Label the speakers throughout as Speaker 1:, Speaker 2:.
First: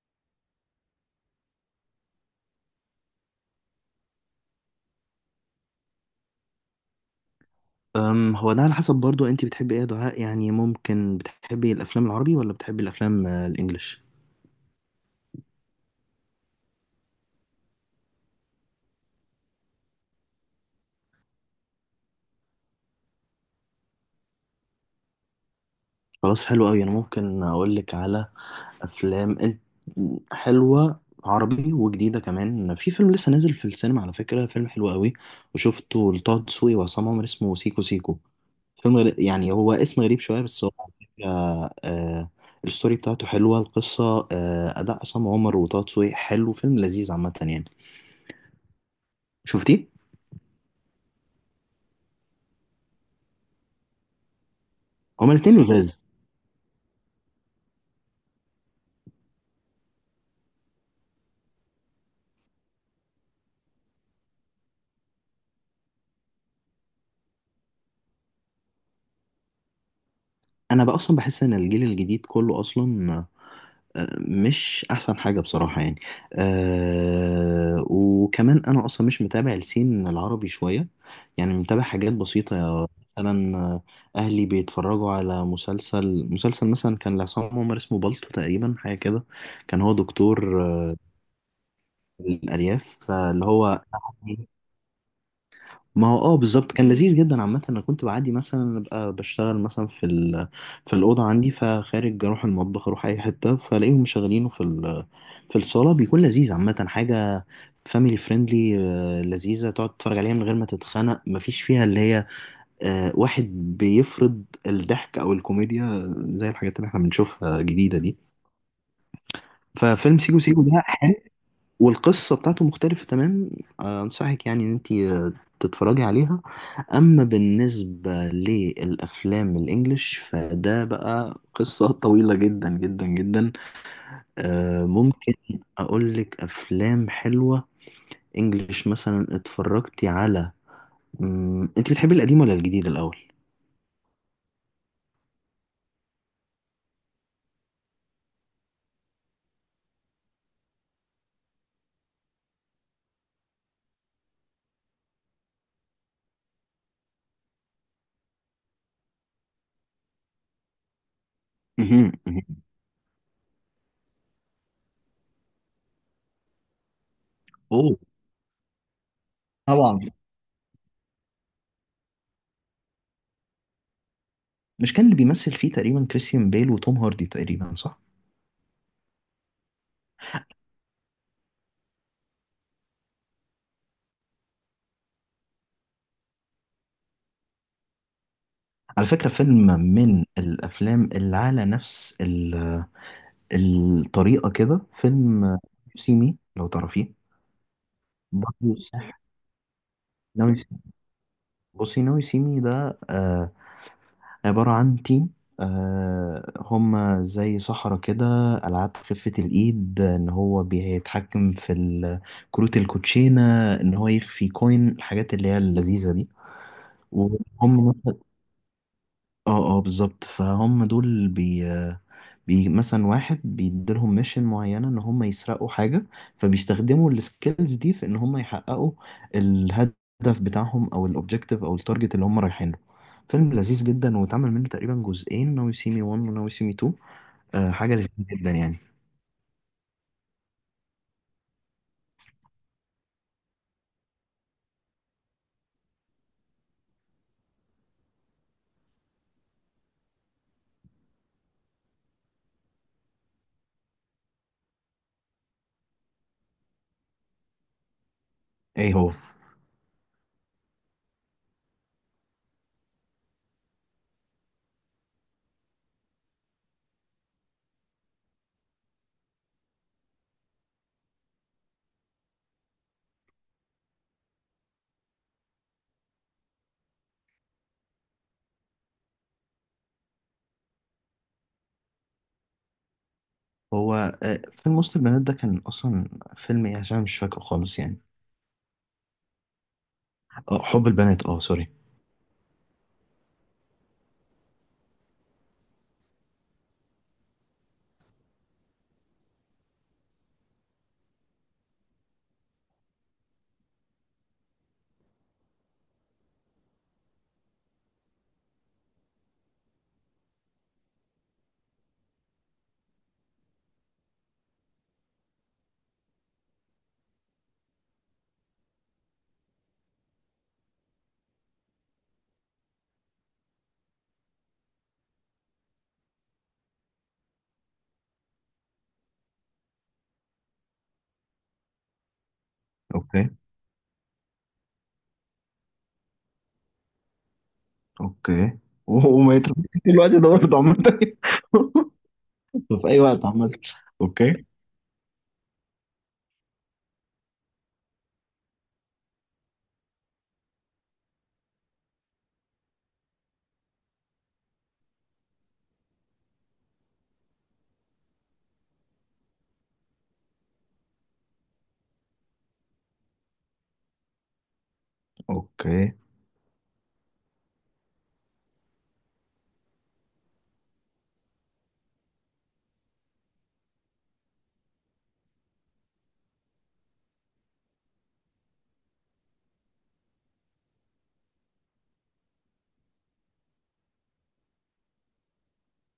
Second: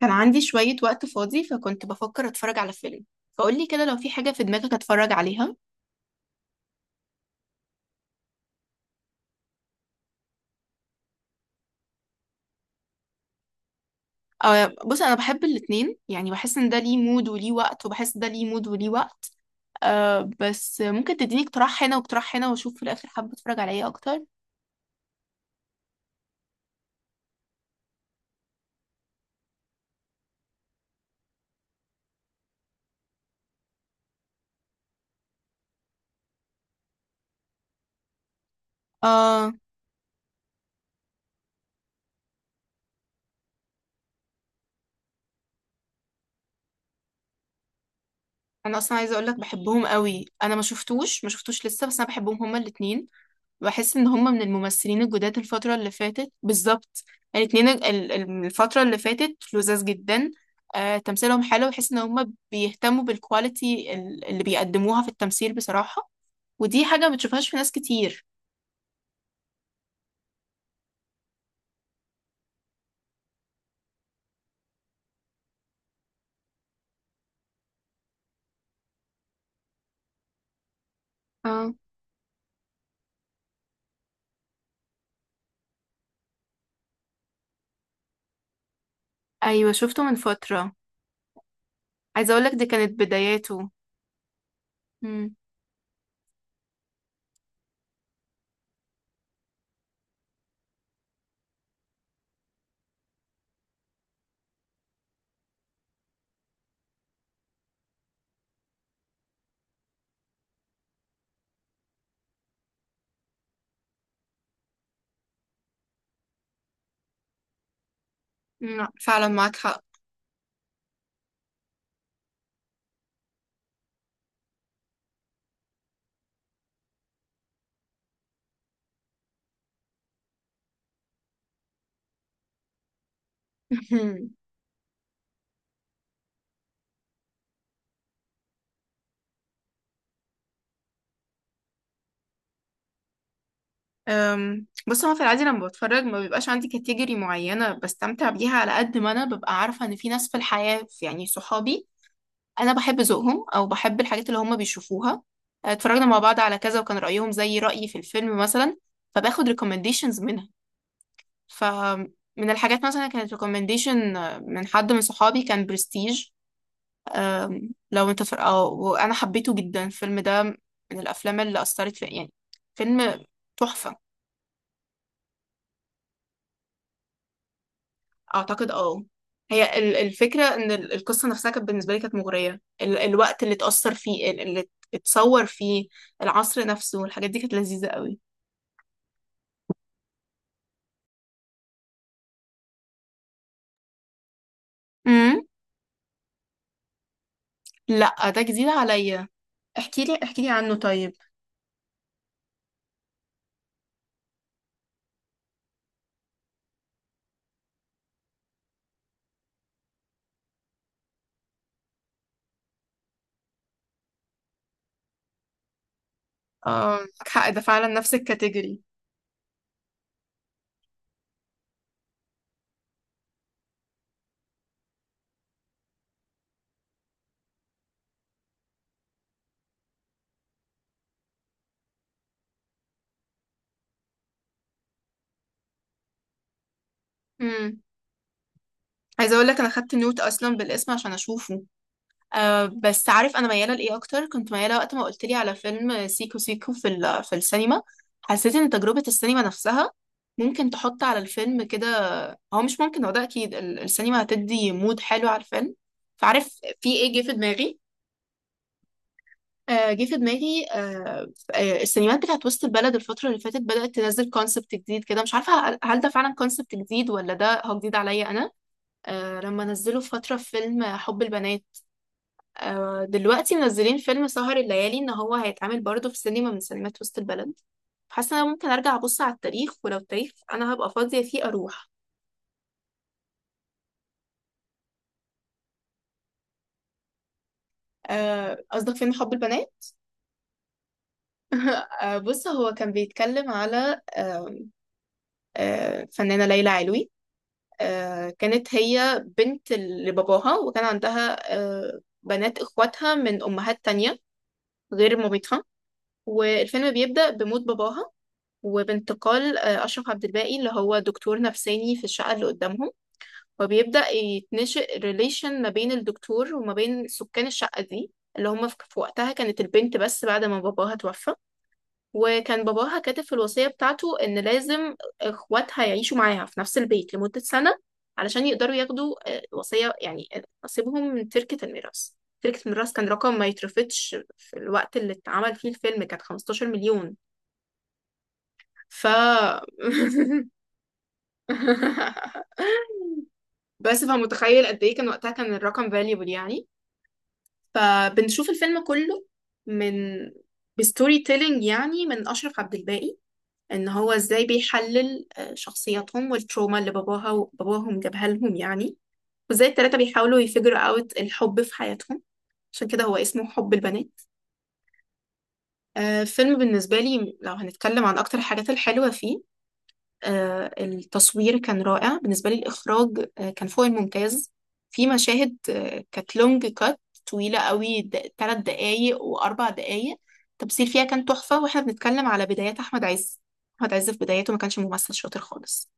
Speaker 1: كان عندي شوية وقت فاضي، فكنت بفكر اتفرج على فيلم. فقولي كده لو في حاجة في دماغك اتفرج عليها.
Speaker 2: هو ده على حسب برضو انت بتحبي ايه يا دعاء؟ يعني ممكن بتحبي الافلام العربي ولا بتحبي الافلام الانجليش؟
Speaker 1: بص انا بحب الاتنين، يعني بحس ان ده ليه مود وليه وقت، وبحس ده ليه مود وليه وقت. بس ممكن تديني اقتراح هنا واقتراح هنا واشوف في الاخر حابة اتفرج على ايه اكتر.
Speaker 2: خلاص، حلو قوي. انا ممكن اقول لك على افلام حلوه عربي وجديده كمان. في فيلم لسه نازل في السينما، على فكره، فيلم حلو قوي وشفته لطه دسوقي وعصام عمر اسمه سيكو سيكو. فيلم يعني
Speaker 1: أه
Speaker 2: هو اسم غريب شويه، بس هو على فكره آه، الستوري بتاعته حلوه، القصه اداء عصام عمر وطه دسوقي حلو. فيلم لذيذ عامه يعني.
Speaker 1: انا اصلا عايزة اقولك بحبهم
Speaker 2: شفتيه؟
Speaker 1: قوي. انا ما شفتوش لسه، بس انا بحبهم هما الاتنين. بحس ان هم من الممثلين
Speaker 2: هما
Speaker 1: الجداد
Speaker 2: الاثنين
Speaker 1: الفترة اللي
Speaker 2: لذاذ.
Speaker 1: فاتت بالظبط. الاتنين، الفترة اللي فاتت لذاذ جدا. تمثيلهم حلو، بحس ان هم بيهتموا بالكواليتي اللي بيقدموها في التمثيل بصراحة. ودي حاجة ما بتشوفهاش في ناس كتير.
Speaker 2: انا بقى اصلا بحس ان الجيل الجديد كله اصلا مش احسن حاجه بصراحه يعني. وكمان انا اصلا مش متابع السين العربي شويه، يعني
Speaker 1: اه،
Speaker 2: متابع حاجات بسيطه. مثلا اهلي بيتفرجوا على مسلسل مثلا كان لعصام عمر اسمه بالطو تقريبا، حاجه كده.
Speaker 1: ايوه
Speaker 2: كان هو
Speaker 1: شفته من
Speaker 2: دكتور
Speaker 1: فترة. عايزة اقولك دي كانت
Speaker 2: الارياف فاللي
Speaker 1: بداياته.
Speaker 2: هو.
Speaker 1: مم.
Speaker 2: ما هو اه بالظبط كان لذيذ جدا عامة. انا كنت بعدي مثلا ابقى بشتغل مثلا في الأوضة عندي، فخارج اروح المطبخ، اروح اي حتة فلاقيهم مشغلينه في الصالة. بيكون لذيذ عامة. حاجة فاميلي فريندلي لذيذة تقعد تتفرج عليها من غير ما تتخنق. مفيش فيها اللي هي واحد بيفرض الضحك او الكوميديا زي الحاجات اللي احنا بنشوفها جديدة دي.
Speaker 1: لا، فعلا معاك حق.
Speaker 2: ففيلم سيكو سيكو ده والقصة بتاعته مختلفة تمام. أنصحك يعني إن أنت تتفرجي عليها. أما بالنسبة للأفلام الإنجليش، فده بقى قصة طويلة جدا جدا جدا. ممكن أقولك أفلام حلوة إنجليش. مثلا اتفرجتي على أنت بتحبي القديم ولا الجديد الأول؟
Speaker 1: بص هو في العادي لما بتفرج ما بيبقاش عندي كاتيجوري معينة بستمتع بيها، على قد ما أنا ببقى عارفة إن في ناس في الحياة يعني صحابي انا بحب ذوقهم او بحب الحاجات اللي هم بيشوفوها. اتفرجنا مع بعض على كذا وكان رايهم زي رايي في الفيلم مثلا، فباخد ريكومنديشنز منها.
Speaker 2: مهم،
Speaker 1: فمن
Speaker 2: مهم.
Speaker 1: الحاجات مثلا كانت ريكومنديشن من حد من صحابي كان برستيج.
Speaker 2: أوه.
Speaker 1: لو انت فر... أو... وانا حبيته جدا.
Speaker 2: طبعا.
Speaker 1: الفيلم ده من الافلام اللي اثرت في يعني، فيلم تحفه.
Speaker 2: مش كان اللي بيمثل فيه تقريبا كريستيان بيل وتوم هاردي تقريبا، صح؟
Speaker 1: اعتقد اه. هي الفكره ان القصه نفسها كانت بالنسبه لي كانت مغريه، الوقت اللي اتاثر فيه اتصور فيه. العصر نفسه والحاجات دي كانت لذيذه قوي.
Speaker 2: على فكرة، فيلم من الأفلام اللي على نفس الطريقة كده
Speaker 1: امم.
Speaker 2: فيلم سيمي، لو تعرفيه.
Speaker 1: لا ده جديد
Speaker 2: برضه صح.
Speaker 1: عليا. احكي لي
Speaker 2: ناوي.
Speaker 1: عنه طيب.
Speaker 2: بصي، ناوي سيمي ده عبارة عن تيم. هم زي صحراء كده، ألعاب خفة الإيد إن هو بيتحكم في كروت الكوتشينة، إن هو يخفي كوين، الحاجات اللي هي اللذيذة دي.
Speaker 1: اه معاك حق، ده فعلا
Speaker 2: وهم
Speaker 1: نفس الكاتيجوري.
Speaker 2: اه اه بالظبط. فهم دول بي مثلا واحد بيديلهم ميشن معينة ان هم يسرقوا حاجة، فبيستخدموا السكيلز دي في ان هم يحققوا الهدف بتاعهم، او الاوبجيكتيف، او التارجت اللي هم رايحين له. فيلم لذيذ جدا. واتعمل منه تقريبا جزئين، ناو يو سي مي 1 وناو يو سي مي 2.
Speaker 1: امم.
Speaker 2: حاجة لذيذة جدا يعني.
Speaker 1: عايزه اقول لك انا خدت نوت اصلا بالاسم عشان اشوفه. بس عارف انا مياله لايه اكتر. كنت مياله وقت ما قلت لي على فيلم سيكو سيكو في السينما. حسيت ان تجربه السينما نفسها ممكن تحط على الفيلم كده، هو مش ممكن، هو ده اكيد السينما هتدي مود حلو على الفيلم. فعارف في ايه جه في دماغي.
Speaker 2: ايه هو؟
Speaker 1: آه، جه في دماغي آه، السينمات بتاعت وسط البلد الفترة اللي فاتت بدأت تنزل كونسبت جديد كده، مش عارفة هل ده فعلا كونسبت جديد ولا ده هو جديد عليا أنا. لما نزلوا في فترة فيلم حب البنات. دلوقتي منزلين فيلم سهر الليالي، إن هو هيتعمل برضه في سينما من سينمات وسط البلد. حاسة إن أنا ممكن أرجع أبص على التاريخ، ولو التاريخ أنا هبقى فاضية فيه أروح.
Speaker 2: هو فيلم وسط البنات ده كان اصلا فيلم ايه؟ عشان مش فاكره خالص يعني.
Speaker 1: قصدك فيلم حب البنات.
Speaker 2: حب البنات، اه، سوري.
Speaker 1: بص هو كان بيتكلم على فنانة ليلى علوي. كانت هي بنت لباباها وكان عندها بنات اخواتها من امهات تانية غير مامتها. والفيلم بيبدأ بموت باباها، وبانتقال أشرف عبد الباقي اللي هو دكتور نفساني في الشقة اللي قدامهم. وبيبدأ يتنشئ ريليشن ما بين الدكتور وما بين سكان الشقة دي اللي هم في وقتها كانت البنت بس بعد ما باباها توفى. وكان باباها كاتب في الوصية بتاعته إن لازم إخواتها يعيشوا معاها في نفس البيت لمدة سنة، علشان يقدروا ياخدوا وصية يعني نصيبهم من تركة الميراث. تركة الميراث كان
Speaker 2: اوكي،
Speaker 1: رقم ما يترفضش، في الوقت اللي اتعمل فيه الفيلم كانت 15 مليون.
Speaker 2: اوكي.
Speaker 1: ف
Speaker 2: وهو ما يترميش في الوقت ده برضه عامة. في اي وقت عامة.
Speaker 1: بس
Speaker 2: اوكي،
Speaker 1: فمتخيل قد ايه كان وقتها كان الرقم فاليبل يعني. فبنشوف الفيلم كله من بستوري تيلينج يعني من أشرف عبد الباقي، ان هو ازاي بيحلل شخصياتهم والتروما اللي باباها وباباهم جابها لهم يعني. وازاي التلاتة بيحاولوا يفجروا اوت الحب في حياتهم، عشان كده هو اسمه حب البنات.
Speaker 2: اوكي.
Speaker 1: فيلم بالنسبة لي، لو هنتكلم عن أكتر الحاجات الحلوة فيه: التصوير كان رائع بالنسبة لي. الإخراج كان فوق الممتاز. في مشاهد كانت لونج كات، طويلة قوي، تلات دقايق وأربع دقايق. التمثيل فيها كان تحفة، واحنا بنتكلم على بدايات أحمد عز. أحمد عز في بدايته ما كانش ممثل شاطر خالص.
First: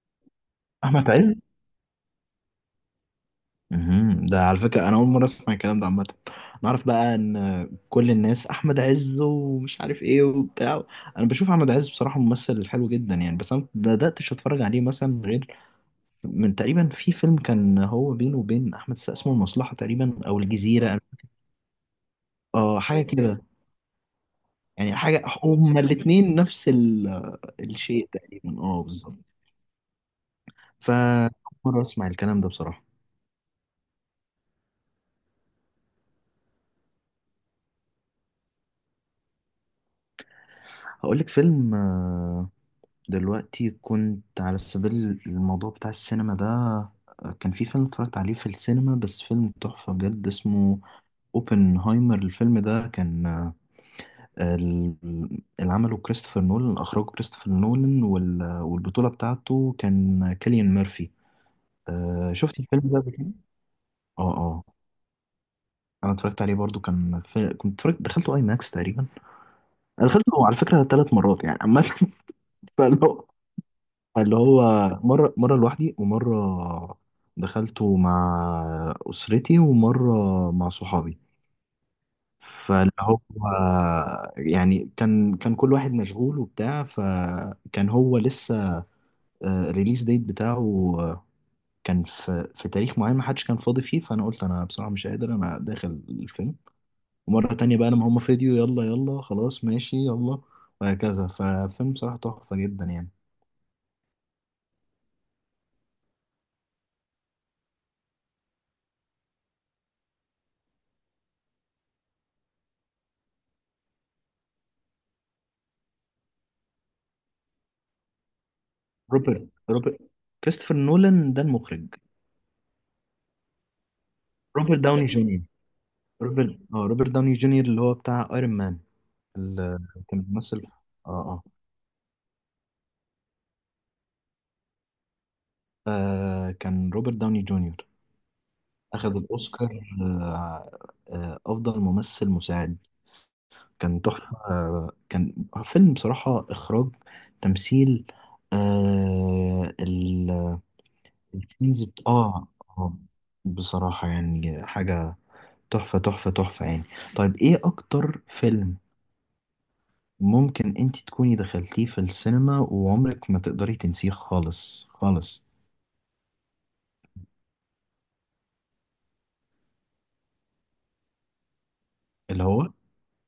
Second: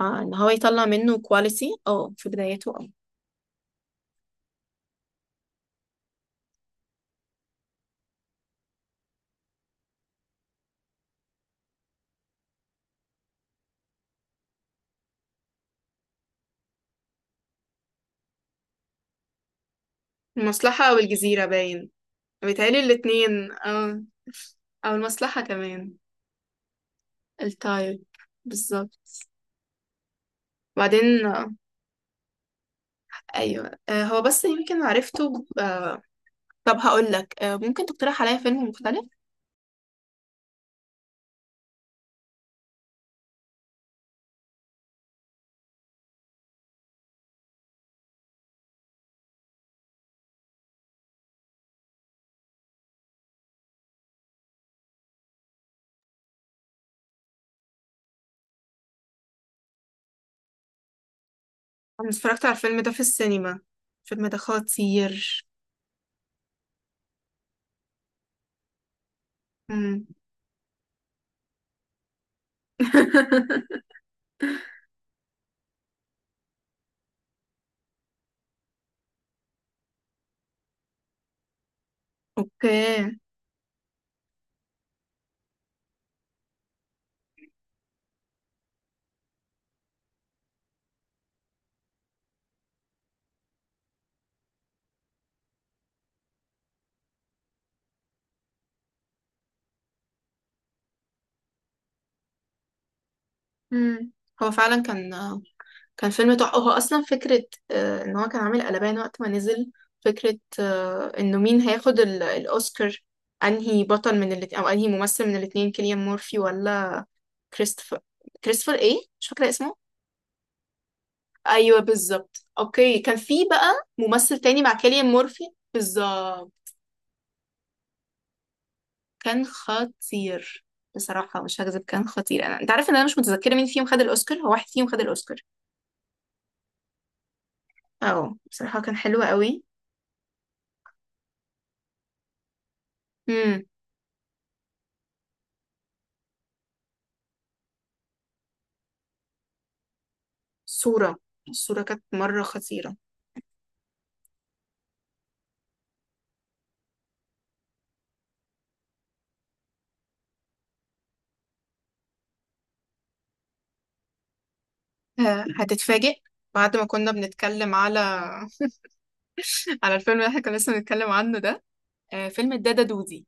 Speaker 1: اه ان هو يطلع
Speaker 2: احمد
Speaker 1: منه
Speaker 2: عز.
Speaker 1: كواليتي اه في بدايته اه.
Speaker 2: مهم. ده على فكرة انا اول مرة اسمع الكلام ده عامة. نعرف بقى ان كل الناس احمد عز ومش عارف ايه وبتاع. انا بشوف احمد عز بصراحة ممثل حلو جدا يعني، بس انا ما بداتش اتفرج عليه مثلا غير من تقريبا في فيلم كان هو بينه وبين احمد السقا اسمه المصلحة تقريبا، او
Speaker 1: المصلحة أو
Speaker 2: الجزيرة.
Speaker 1: الجزيرة باين، بيتهيألي
Speaker 2: اه حاجة كده.
Speaker 1: الاتنين اه. أو
Speaker 2: يعني حاجة
Speaker 1: المصلحة
Speaker 2: هما
Speaker 1: كمان،
Speaker 2: الاتنين نفس
Speaker 1: التايب
Speaker 2: الشيء تقريبا، اه
Speaker 1: بالظبط.
Speaker 2: بالظبط.
Speaker 1: بعدين
Speaker 2: فأول مرة أسمع الكلام ده بصراحة.
Speaker 1: أيوه، هو بس يمكن عرفته ب- آه، طب هقولك، ممكن تقترح عليا فيلم مختلف؟
Speaker 2: هقول لك فيلم. دلوقتي كنت على سبيل الموضوع بتاع السينما ده. كان في فيلم اتفرجت عليه في السينما، بس فيلم تحفة بجد، اسمه اوبنهايمر. الفيلم ده كان ال- اللي عمله كريستوفر نولان، أخرجه كريستوفر نولان والبطولة بتاعته كان كيليان ميرفي.
Speaker 1: أنا اتفرجت على
Speaker 2: شفت
Speaker 1: الفيلم
Speaker 2: الفيلم
Speaker 1: ده
Speaker 2: ده
Speaker 1: في
Speaker 2: قبل كده؟
Speaker 1: السينما. الفيلم
Speaker 2: اه
Speaker 1: ده
Speaker 2: اه.
Speaker 1: خطير.
Speaker 2: انا اتفرجت عليه برضو. كان كنت اتفرجت، دخلته اي ماكس تقريبا.
Speaker 1: مم.
Speaker 2: أنا دخلته على فكره ثلاث مرات يعني عامه. فاللي هو فاللي هو مره لوحدي، ومره دخلته مع اسرتي، ومره مع صحابي. فاللي
Speaker 1: أوكي.
Speaker 2: هو يعني كان كل واحد مشغول وبتاع، فكان هو لسه الريليز ديت بتاعه آه، كان في تاريخ معين ما حدش كان فاضي فيه، فانا قلت انا بصراحه مش قادر، انا داخل الفيلم. ومرة تانية بقى لما هم فيديو، يلا يلا، خلاص ماشي، يلا. وهكذا. ففيلم بصراحة تحفة جدا يعني.
Speaker 1: مم. هو فعلا كان فيلم تحفة. هو أصلا فكرة، إن هو كان عامل قلبان وقت ما نزل. فكرة إنه مين هياخد الأوسكار، أنهي بطل من الاتنين أو أنهي ممثل من الاتنين، كيليان مورفي ولا كريستوفر كريستوفر إيه؟ مش
Speaker 2: روبرت
Speaker 1: فاكرة اسمه.
Speaker 2: روبرت كريستوفر نولان ده
Speaker 1: أيوه
Speaker 2: المخرج.
Speaker 1: بالظبط. أوكي، كان في بقى ممثل تاني مع
Speaker 2: روبرت
Speaker 1: كيليان
Speaker 2: داوني جونيور.
Speaker 1: مورفي.
Speaker 2: روبرت
Speaker 1: بالظبط.
Speaker 2: اه روبرت داوني جونيور اللي هو بتاع ايرون مان،
Speaker 1: كان
Speaker 2: اللي كان بيمثل.
Speaker 1: خطير.
Speaker 2: اه
Speaker 1: بصراحة
Speaker 2: اه.
Speaker 1: مش هكذب، كان خطير. أنا أنت عارف إن أنا مش متذكرة مين فيهم خد الأوسكار، هو واحد فيهم خد الأوسكار.
Speaker 2: كان روبرت داوني جونيور.
Speaker 1: بصراحة كان
Speaker 2: أخذ
Speaker 1: حلو قوي.
Speaker 2: الأوسكار أفضل ممثل مساعد. كان تحفة. كان فيلم بصراحة، إخراج، تمثيل،
Speaker 1: صورة الصورة
Speaker 2: الكنز
Speaker 1: كانت مرة
Speaker 2: اه. اه.
Speaker 1: خطيرة.
Speaker 2: بصراحة يعني حاجة تحفة تحفة تحفة يعني. طيب، ايه اكتر فيلم ممكن انت تكوني دخلتيه في السينما وعمرك ما تقدري تنسيه خالص خالص؟
Speaker 1: هتتفاجئ. بعد ما كنا بنتكلم على على الفيلم اللي احنا كنا لسه بنتكلم عنه ده:
Speaker 2: اللي
Speaker 1: فيلم
Speaker 2: هو
Speaker 1: الدادا دودي.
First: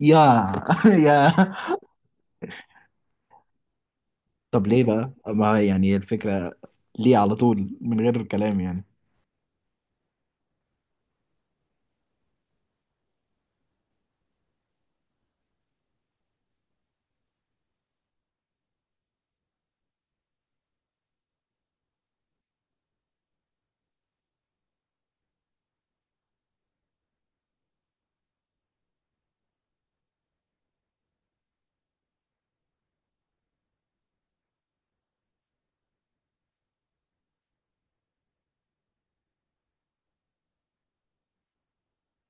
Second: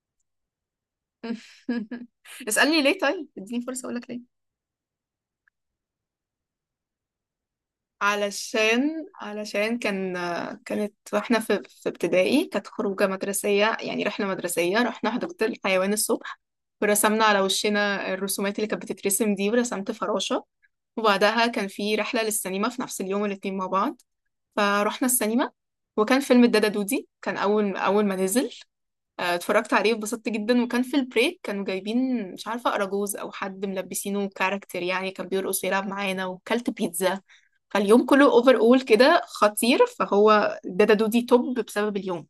Speaker 2: يا يا.
Speaker 1: اسألني ليه طيب، اديني فرصة اقولك ليه.
Speaker 2: طب ليه بقى، ما يعني الفكرة ليه على طول من غير كلام يعني؟
Speaker 1: علشان كانت، واحنا في ابتدائي، كانت خروجة مدرسية يعني رحلة مدرسية، رحنا حديقة الحيوان الصبح. ورسمنا على وشنا الرسومات اللي كانت بتترسم دي، ورسمت فراشة. وبعدها كان في رحلة للسينما في نفس اليوم، الاتنين مع بعض، فروحنا السينما. وكان فيلم الدادا دودي كان أول أول ما نزل. اتفرجت عليه واتبسطت جدا. وكان في البريك كانوا جايبين مش عارفة أراجوز أو حد ملبسينه كاركتر يعني، كان بيرقص ويلعب معانا وكلت بيتزا. فاليوم كله اوفر اول كده خطير، فهو الدادا دودي توب بسبب اليوم.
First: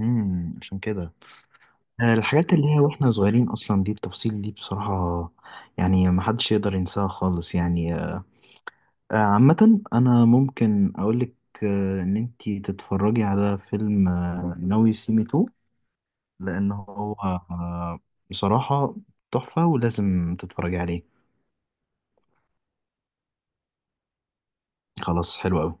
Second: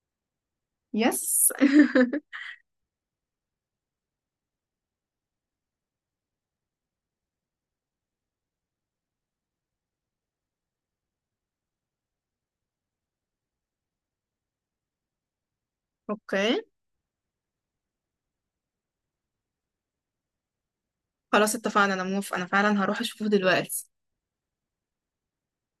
Speaker 2: عشان كده
Speaker 1: يس.
Speaker 2: الحاجات اللي هي واحنا صغيرين اصلا، دي التفاصيل دي بصراحة، يعني ما حدش يقدر ينساها خالص يعني. عامة أنا ممكن أقولك إن أنتي تتفرجي على فيلم ناوي سي مي تو.
Speaker 1: اوكي.
Speaker 2: لأن هو بصراحة تحفة، ولازم تتفرجي عليه.
Speaker 1: خلاص اتفقنا، انا موافقة، انا فعلا هروح اشوفه دلوقتي.
Speaker 2: خلاص، حلو أوي.